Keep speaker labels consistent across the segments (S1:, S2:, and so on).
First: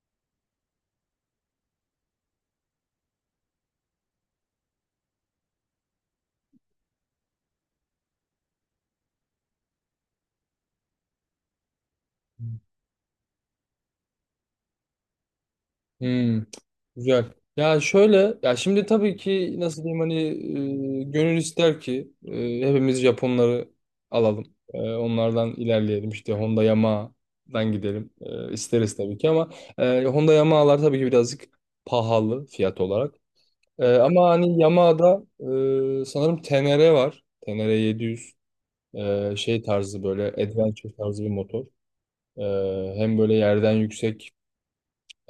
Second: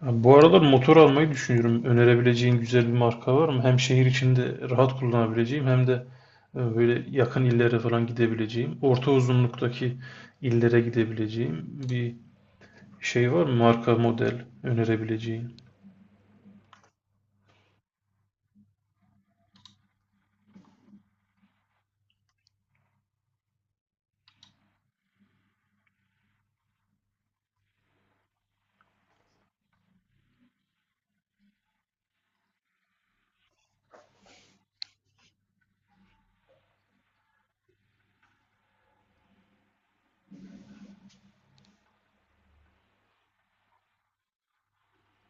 S1: Abi, bu aralar motor almayı düşünüyorum. Önerebileceğin güzel bir marka var mı? Hem şehir içinde rahat kullanabileceğim hem de böyle yakın illere falan gidebileceğim. Orta uzunluktaki illere gidebileceğim bir şey var mı? Marka model önerebileceğin.
S2: Hmm, güzel. Ya şöyle, ya şimdi tabii ki nasıl diyeyim hani gönül ister ki hepimiz Japonları alalım. Onlardan ilerleyelim işte Honda Yamaha'dan gidelim. E, isteriz tabii ki ama Honda Yamaha'lar tabii ki birazcık pahalı fiyat olarak. Ama hani Yamaha'da sanırım TNR var. TNR 700 şey tarzı böyle adventure tarzı bir motor. E, hem böyle yerden yüksek.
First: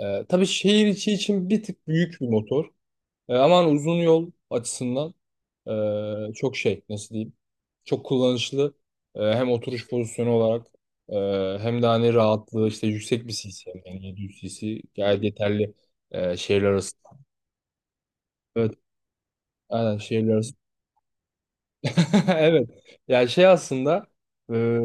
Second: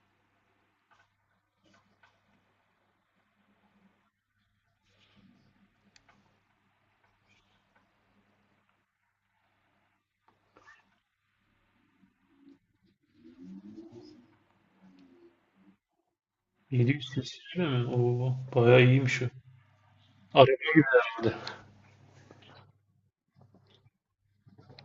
S2: Tabii şehir içi için bir tık büyük bir motor. Ama hani uzun yol açısından çok şey nasıl diyeyim çok kullanışlı. Hem oturuş pozisyonu olarak hem de hani rahatlığı işte yüksek bir cc yani 700 cc gayet yeterli şehirler arası.
S1: 700 cc mi? Oo,
S2: Evet,
S1: bayağı iyiymiş o.
S2: aynen şehirler arası.
S1: Araba gibi herhalde.
S2: Evet. Yani şey aslında e,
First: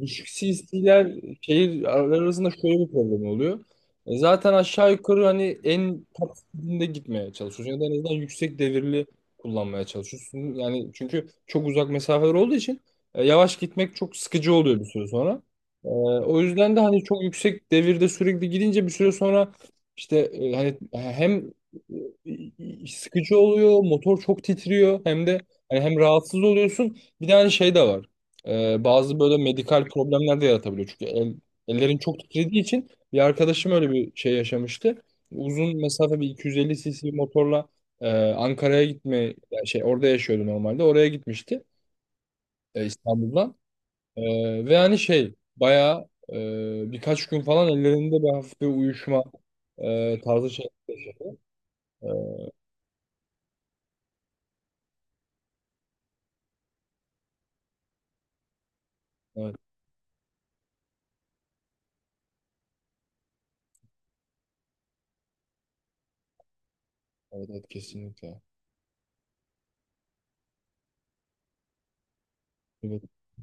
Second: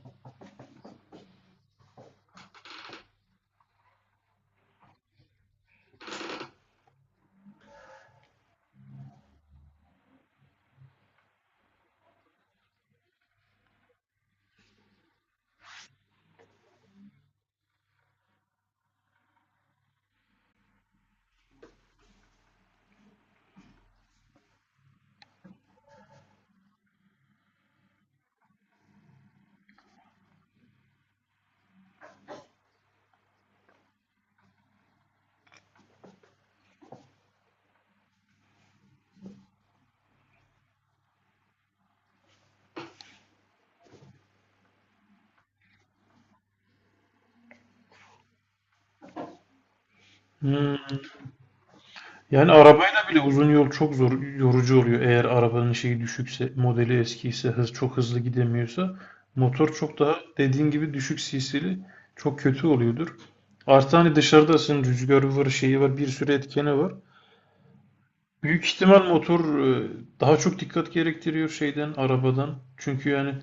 S2: düşük CS'ler şehir arasında şöyle bir problem oluyor. Zaten aşağı yukarı hani en taksitinde gitmeye çalışıyorsun ya da en azından yüksek devirli kullanmaya çalışıyorsun. Yani çünkü çok uzak mesafeler olduğu için yavaş gitmek çok sıkıcı oluyor bir süre sonra. E, o yüzden de hani çok yüksek devirde sürekli gidince bir süre sonra işte hani hem sıkıcı oluyor, motor çok titriyor hem de yani hem rahatsız oluyorsun bir de hani şey de var. Bazı böyle medikal problemler de yaratabiliyor. Çünkü ellerin çok titrediği için bir arkadaşım öyle bir şey yaşamıştı. Uzun mesafe bir 250 cc motorla Ankara'ya gitme yani şey orada yaşıyordu normalde. Oraya gitmişti İstanbul'dan. Ve hani şey bayağı birkaç gün falan ellerinde bir hafif bir uyuşma tarzı şey.
S1: Hmm.
S2: Evet,
S1: Yani arabayla bile uzun yol çok zor, yorucu oluyor. Eğer arabanın şeyi düşükse, modeli eskiyse, hız çok hızlı gidemiyorsa,
S2: evet,
S1: motor çok daha dediğin gibi düşük cc'li çok kötü oluyordur. Artı hani dışarıdasın, rüzgarı var, şeyi var, bir sürü etkeni var.
S2: evet, kesinlikle.
S1: Büyük ihtimal motor e, daha çok dikkat gerektiriyor şeyden, arabadan.
S2: Evet,
S1: Çünkü yani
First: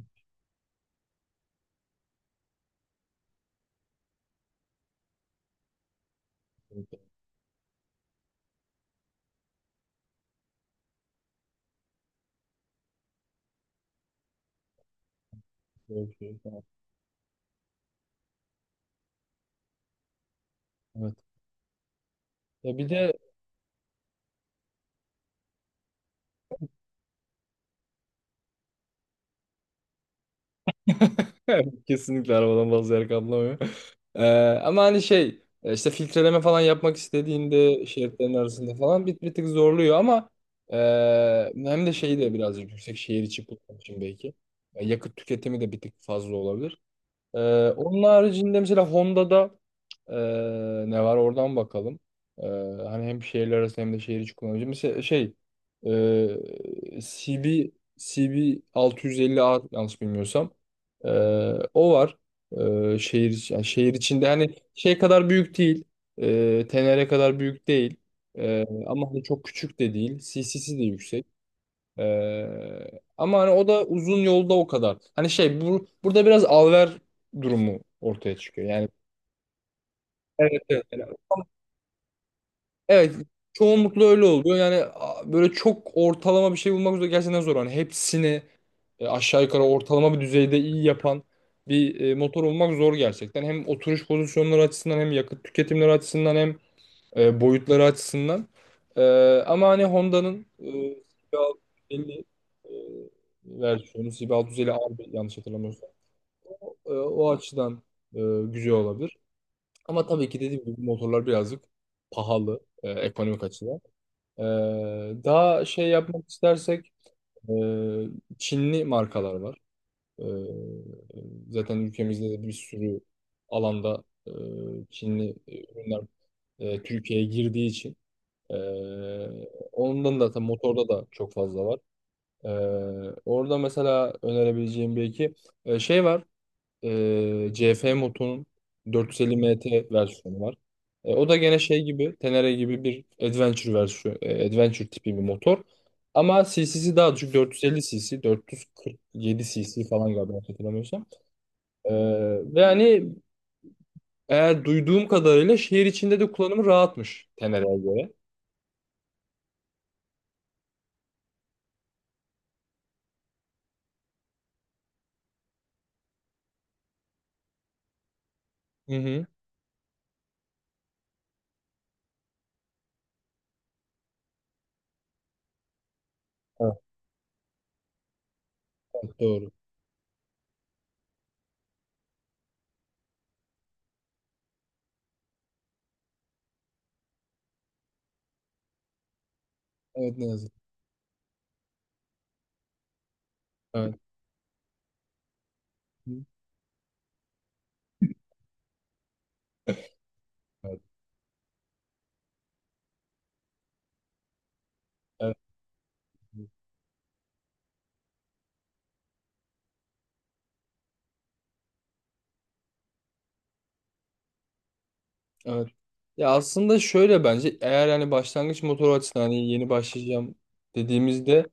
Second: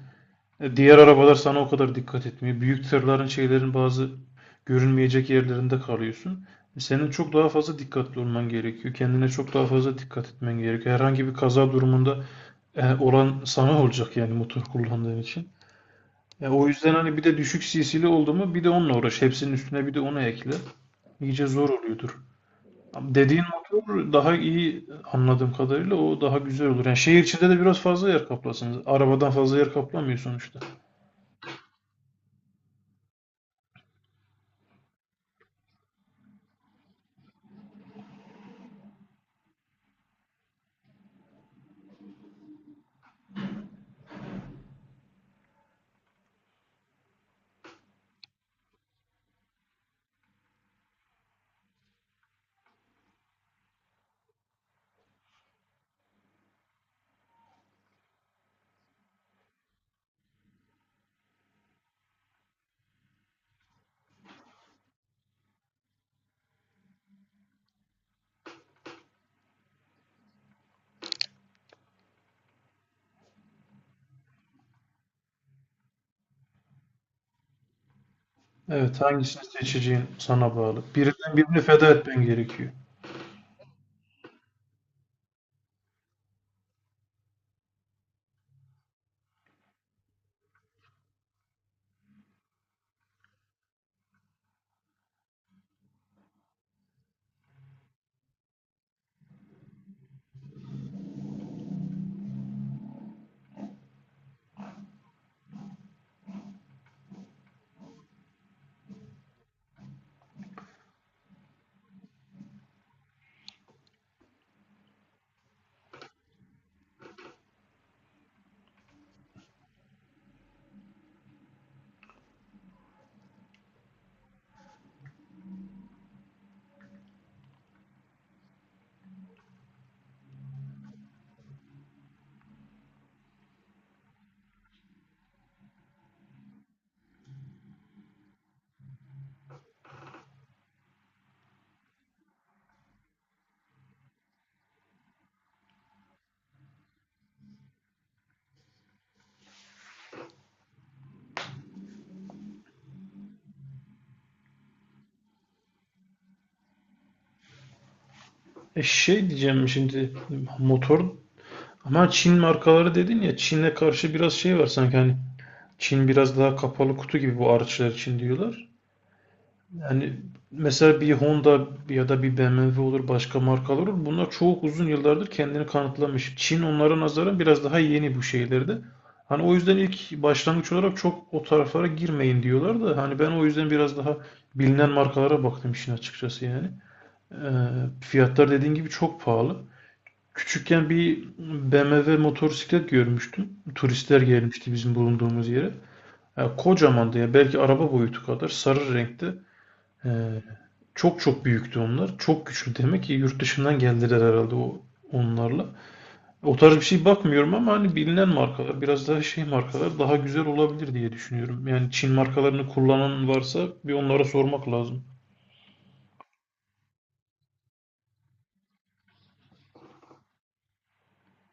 S1: diğer arabalar sana o kadar dikkat etmiyor. Büyük tırların şeylerin bazı görünmeyecek yerlerinde kalıyorsun.
S2: kesinlikle.
S1: Senin çok daha fazla dikkatli olman gerekiyor. Kendine çok daha fazla dikkat etmen gerekiyor. Herhangi bir kaza durumunda olan sana olacak yani motor kullandığın için.
S2: Evet,
S1: Ya
S2: evet.
S1: o yüzden hani bir de düşük CC'li oldu mu bir de onunla uğraş. Hepsinin üstüne bir de onu ekle.
S2: Evet.
S1: İyice zor oluyordur.
S2: Ya bir de
S1: Ama dediğin motor daha iyi anladığım kadarıyla, o daha güzel olur. Yani şehir içinde de biraz fazla yer kaplasınız. Arabadan fazla yer kaplamıyor sonuçta.
S2: evet, kesinlikle arabadan bazı yer kaplamıyor. Ee, ama hani şey işte filtreleme falan yapmak istediğinde şeritlerin arasında falan bir tık zorluyor ama e, hem de şeyi de birazcık yüksek şehir içi kullanım için belki. Yakıt tüketimi de bir tık fazla olabilir. E, onun haricinde mesela Honda'da ee, ne var oradan bakalım. Ee, hani hem şehirler arası hem de şehir içi kullanıcı. Mesela şey e, CB CB 650R yanlış bilmiyorsam. Ee, o var. Yani şehir içinde hani şey kadar büyük değil. Tenere kadar büyük değil. Ama hani çok küçük de değil. CC'si de yüksek. Ama hani o da uzun yolda o kadar. Hani şey burada biraz alver durumu ortaya çıkıyor. Yani
S1: Evet, hangisini seçeceğin sana
S2: evet,
S1: bağlı.
S2: evet.
S1: Birinden birini feda etmen gerekiyor.
S2: Evet, çoğunlukla öyle oluyor. Yani böyle çok ortalama bir şey bulmak üzere gerçekten zor. Hani hepsini aşağı yukarı ortalama bir düzeyde iyi yapan bir motor olmak zor gerçekten. Hem oturuş pozisyonları açısından hem yakıt tüketimleri açısından hem boyutları açısından. E, ama hani Honda'nın CB650 e, versiyonu CB650 R yanlış hatırlamıyorsam o açıdan e, güzel olabilir. Ama tabii ki dediğim gibi motorlar birazcık pahalı ekonomik açıdan. Ee, daha şey yapmak istersek e, Çinli markalar var. Ee, zaten ülkemizde de bir sürü alanda Çinli ürünler Türkiye'ye girdiği için e, ondan da tabii motorda da çok fazla var. Ee, orada mesela önerebileceğim bir iki şey var. CF Moto'nun 450 MT versiyonu var. O da gene şey gibi, Tenere gibi bir adventure versiyon, adventure tipi bir motor. Ama cc'si daha düşük 450 cc, 447 cc falan galiba yanlış hatırlamıyorsam. Ee, ve hani eğer duyduğum kadarıyla şehir içinde de kullanımı rahatmış Tenere'ye göre.
S1: E şey diyeceğim şimdi, motor, ama Çin markaları dedin ya, Çin'e karşı biraz şey var sanki hani, Çin biraz daha kapalı kutu gibi bu araçlar için, diyorlar.
S2: Hı hı.
S1: Yani mesela bir Honda ya da bir BMW olur, başka markalar olur. Bunlar çok uzun yıllardır kendini kanıtlamış. Çin
S2: Evet,
S1: onlara nazaran biraz daha yeni bu şeylerde. Hani
S2: doğru.
S1: o yüzden ilk başlangıç olarak çok o taraflara girmeyin diyorlar da hani ben o yüzden biraz daha bilinen markalara baktım işin açıkçası yani. Ee, Fiyatlar dediğin gibi çok pahalı.
S2: Evet, ne yazık.
S1: Küçükken bir BMW motosiklet görmüştüm.
S2: Evet.
S1: Turistler gelmişti bizim bulunduğumuz yere.
S2: Hı.
S1: Ya kocamandı ya, belki araba boyutu kadar, sarı renkte. Ee,
S2: Evet.
S1: Çok çok büyüktü onlar. Çok güçlü demek ki, yurt dışından geldiler herhalde o onlarla. O tarz bir şey bakmıyorum ama hani bilinen markalar biraz daha şey markalar daha güzel olabilir diye düşünüyorum. Yani Çin markalarını kullanan varsa bir onlara sormak lazım.
S2: Evet. Ya aslında şöyle bence eğer yani başlangıç motoru açısından hani yeni başlayacağım dediğimizde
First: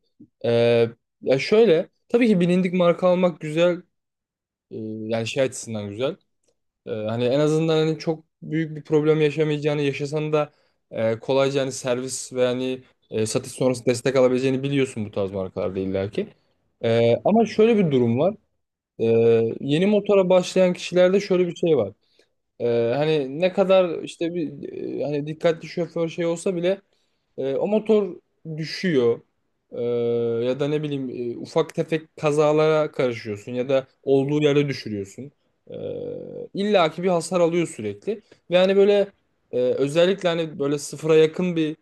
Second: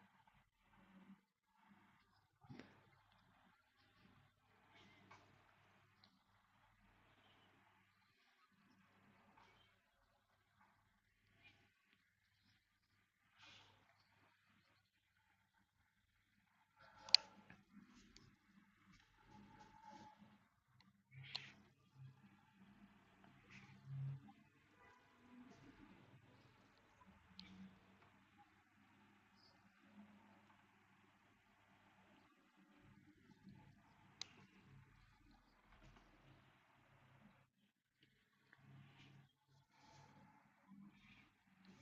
S2: eee, ya şöyle tabii ki bilindik marka almak güzel. Eee, yani şey açısından güzel. Hani en azından hani çok büyük bir problem yaşamayacağını yaşasan da kolayca hani servis ve hani satış sonrası destek alabileceğini biliyorsun bu tarz markalarda illaki. Ama şöyle bir durum var. Yeni motora başlayan kişilerde şöyle bir şey var. Hani ne kadar işte bir hani dikkatli şoför şey olsa bile o motor düşüyor. Ee, ya da ne bileyim ufak tefek kazalara karışıyorsun ya da olduğu yere düşürüyorsun. Ee, illa ki bir hasar alıyor sürekli. Ve hani böyle özellikle hani böyle sıfıra yakın bir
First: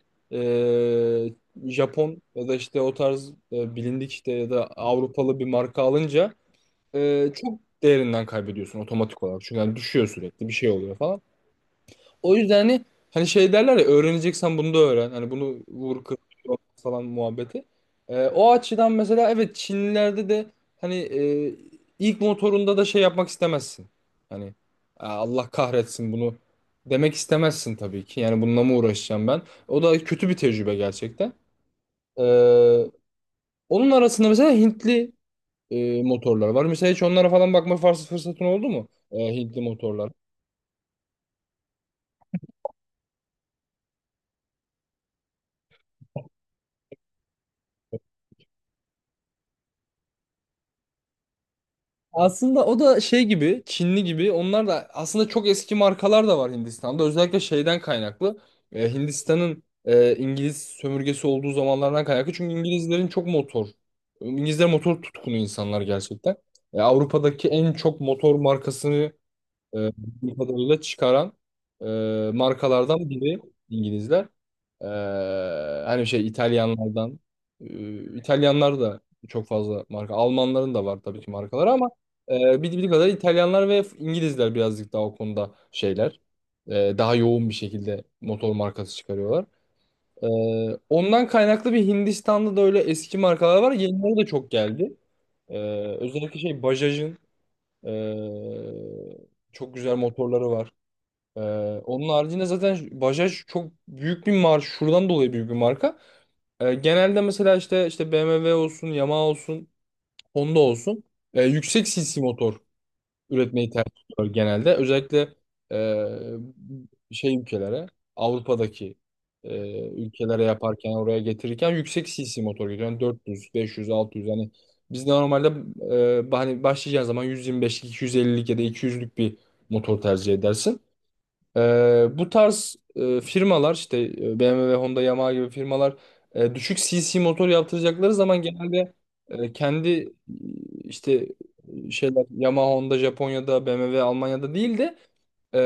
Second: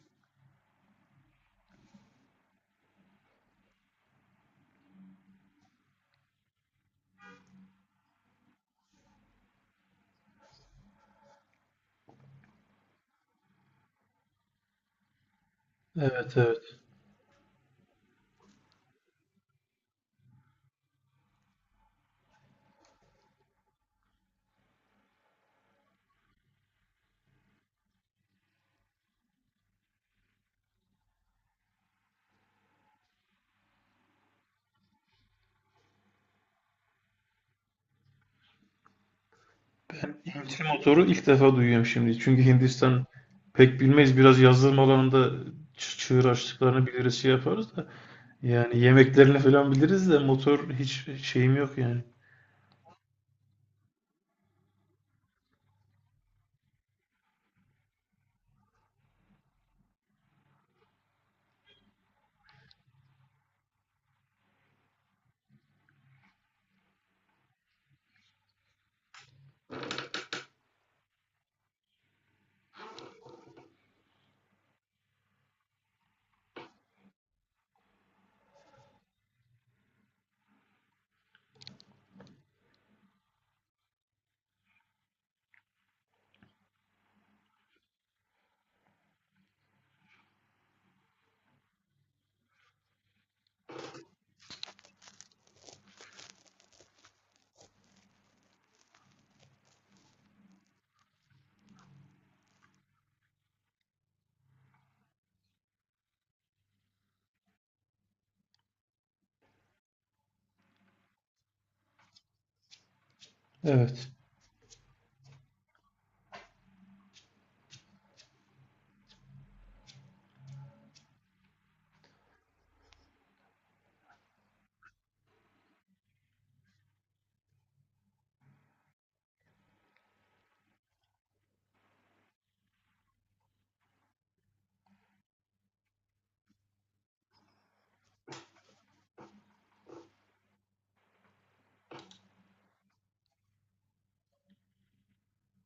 S2: e, Japon ya da işte o tarz bilindik işte ya da Avrupalı bir marka alınca çok değerinden kaybediyorsun otomatik olarak. Çünkü hani düşüyor sürekli bir şey oluyor falan. O yüzden hani şey derler ya, öğreneceksen bunu da öğren. Hani bunu vur kır
S1: Evet,
S2: yok
S1: evet.
S2: falan muhabbeti. O açıdan mesela evet, Çinlilerde de hani ilk motorunda da şey yapmak istemezsin. Hani "Aa, Allah kahretsin bunu" demek istemezsin tabii ki. Yani bununla mı uğraşacağım ben? O da kötü bir tecrübe gerçekten. Ee, onun arasında mesela Hintli motorlar var. Mesela hiç onlara falan bakma fırsatın oldu mu? Hintli motorlar.
S1: Ben Hintli motoru ilk defa duyuyorum şimdi. Çünkü Hindistan pek bilmeyiz. Biraz yazılım alanında çığır açtıklarını biliriz, şey yaparız da. Yani yemeklerini falan biliriz de motor hiç şeyim yok yani.
S2: Aslında o da şey gibi, Çinli gibi. Onlar da aslında çok eski markalar da var Hindistan'da. Özellikle şeyden kaynaklı. Hindistan'ın İngiliz sömürgesi olduğu zamanlardan kaynaklı. Çünkü İngilizlerin çok motor. İngilizler motor tutkunu insanlar gerçekten. Avrupa'daki en çok motor markasını bildiğim kadarıyla çıkaran markalardan biri İngilizler. E, hani şey İtalyanlardan İtalyanlar da çok fazla marka. Almanların da var tabii ki markaları ama bildiğim kadar İtalyanlar ve İngilizler birazcık daha o konuda şeyler. Daha yoğun bir şekilde motor markası çıkarıyorlar. E, ondan kaynaklı bir Hindistan'da da öyle eski markalar var. Yenileri de çok geldi. E, özellikle şey Bajaj'ın e, çok güzel motorları var. Ee, onun haricinde zaten Bajaj çok büyük bir marka. Şuradan dolayı büyük bir marka. Genelde mesela işte BMW olsun, Yamaha olsun, Honda olsun yüksek cc motor üretmeyi tercih
S1: Evet.
S2: ediyor genelde. Özellikle e, şey ülkelere, Avrupa'daki ülkelere yaparken, oraya getirirken yüksek cc motor getiriyor. Yani 400, 500, 600 hani biz normalde hani başlayacağın zaman 125'lik, 250'lik ya da 200'lük bir motor tercih edersin. Bu tarz firmalar işte BMW, Honda, Yamaha gibi firmalar düşük CC motor yaptıracakları zaman genelde kendi işte şeyler Yamaha, Honda Japonya'da, BMW Almanya'da değil de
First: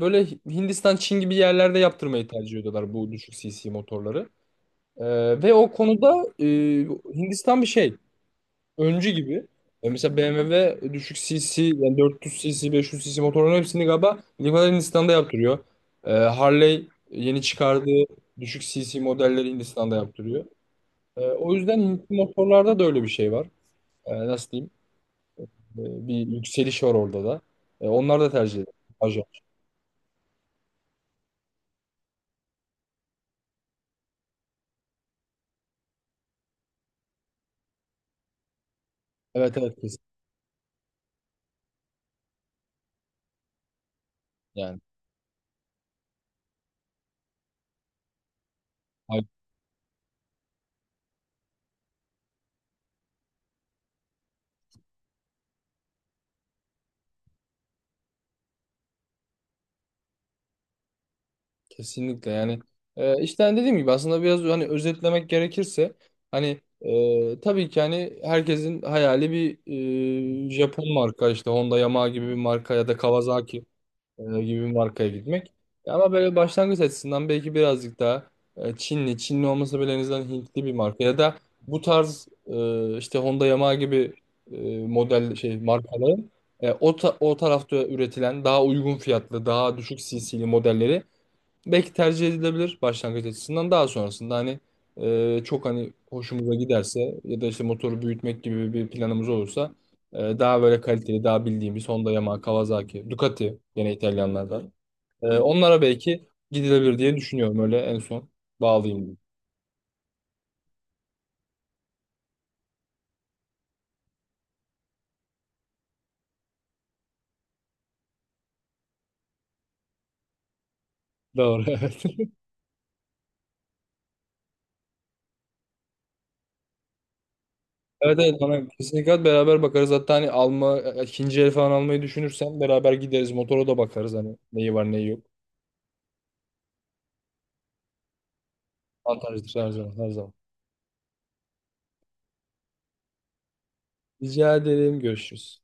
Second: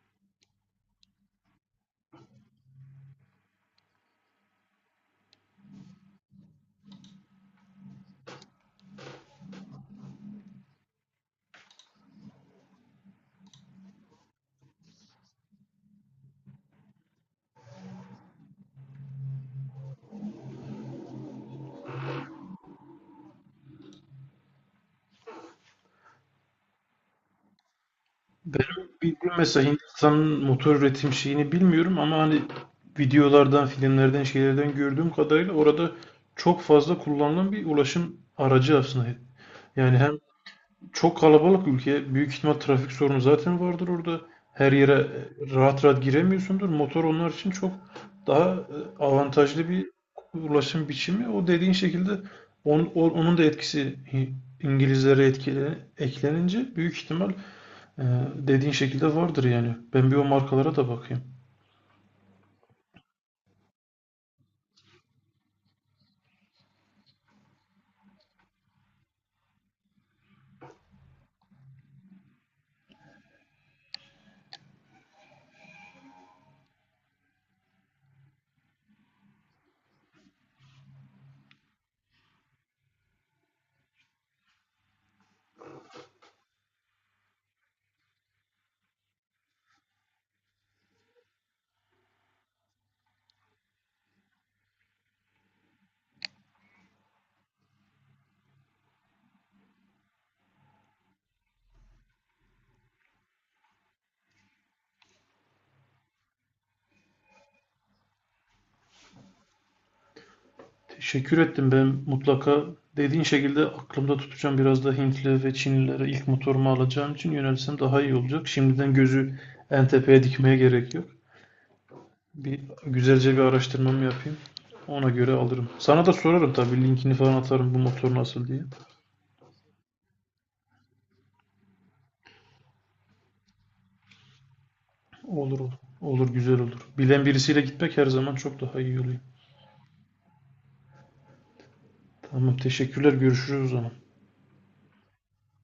S2: böyle Hindistan, Çin gibi yerlerde yaptırmayı tercih ediyorlar bu düşük CC motorları. E, ve o konuda Hindistan bir şey öncü gibi. Mesela BMW düşük cc yani 400 cc 500 cc motorların hepsini galiba Livalar Hindistan'da yaptırıyor. Harley yeni çıkardığı düşük cc modelleri Hindistan'da yaptırıyor. O yüzden Hintli motorlarda da öyle bir şey var. Nasıl diyeyim? Bir yükseliş var orada da. Onlar da tercih ediyor.
S1: Benim
S2: Pajot.
S1: bildiğim mesela, Hindistan'ın motor üretim şeyini bilmiyorum ama hani videolardan, filmlerden, şeylerden gördüğüm kadarıyla orada çok fazla kullanılan bir ulaşım aracı aslında.
S2: Evet, evet, kesin
S1: Yani hem çok kalabalık ülke, büyük ihtimal trafik sorunu zaten vardır orada. Her
S2: yani.
S1: yere rahat rahat giremiyorsundur. Motor onlar için çok daha avantajlı bir ulaşım biçimi. O dediğin şekilde onun da etkisi İngilizlere etkile, eklenince büyük ihtimal ee, dediğin şekilde vardır yani. Ben bir o markalara da bakayım.
S2: Kesinlikle yani işte hani dediğim gibi aslında biraz hani özetlemek gerekirse hani tabii ki hani herkesin hayali bir Japon marka işte Honda Yamaha gibi bir marka ya da Kawasaki gibi bir markaya gitmek. Ama böyle başlangıç açısından belki birazcık daha Çinli olmasa bile en azından Hintli bir marka ya da bu tarz işte Honda Yamaha gibi model şey markaların o tarafta üretilen daha uygun fiyatlı, daha düşük CC'li modelleri belki tercih edilebilir başlangıç açısından. Daha sonrasında hani çok hani hoşumuza giderse ya da işte motoru büyütmek gibi bir planımız olursa daha böyle kaliteli, daha bildiğimiz Honda, Yamaha, Kawasaki, Ducati gene İtalyanlardan. Onlara belki gidilebilir diye düşünüyorum, öyle en son bağlayayım, dedim.
S1: Teşekkür ettim. Ben mutlaka dediğin şekilde aklımda tutacağım. Biraz da Hintli ve Çinlilere ilk motorumu alacağım için yönelsem daha iyi olacak. Şimdiden gözü en tepeye dikmeye gerek yok.
S2: Doğru. Evet.
S1: Bir güzelce bir araştırmamı yapayım. Ona göre alırım. Sana da sorarım tabii, linkini falan atarım bu motor
S2: Evet, evet,
S1: nasıl diye.
S2: bana kesinlikle beraber bakarız. Hatta hani ikinci el falan almayı düşünürsen beraber gideriz. Motora da bakarız hani neyi var neyi yok.
S1: Olur, olur. Olur, güzel olur. Bilen birisiyle gitmek her zaman çok daha iyi oluyor.
S2: Avantajdır her zaman, her zaman.
S1: Tamam, teşekkürler. Görüşürüz o zaman.
S2: Rica ederim, görüşürüz.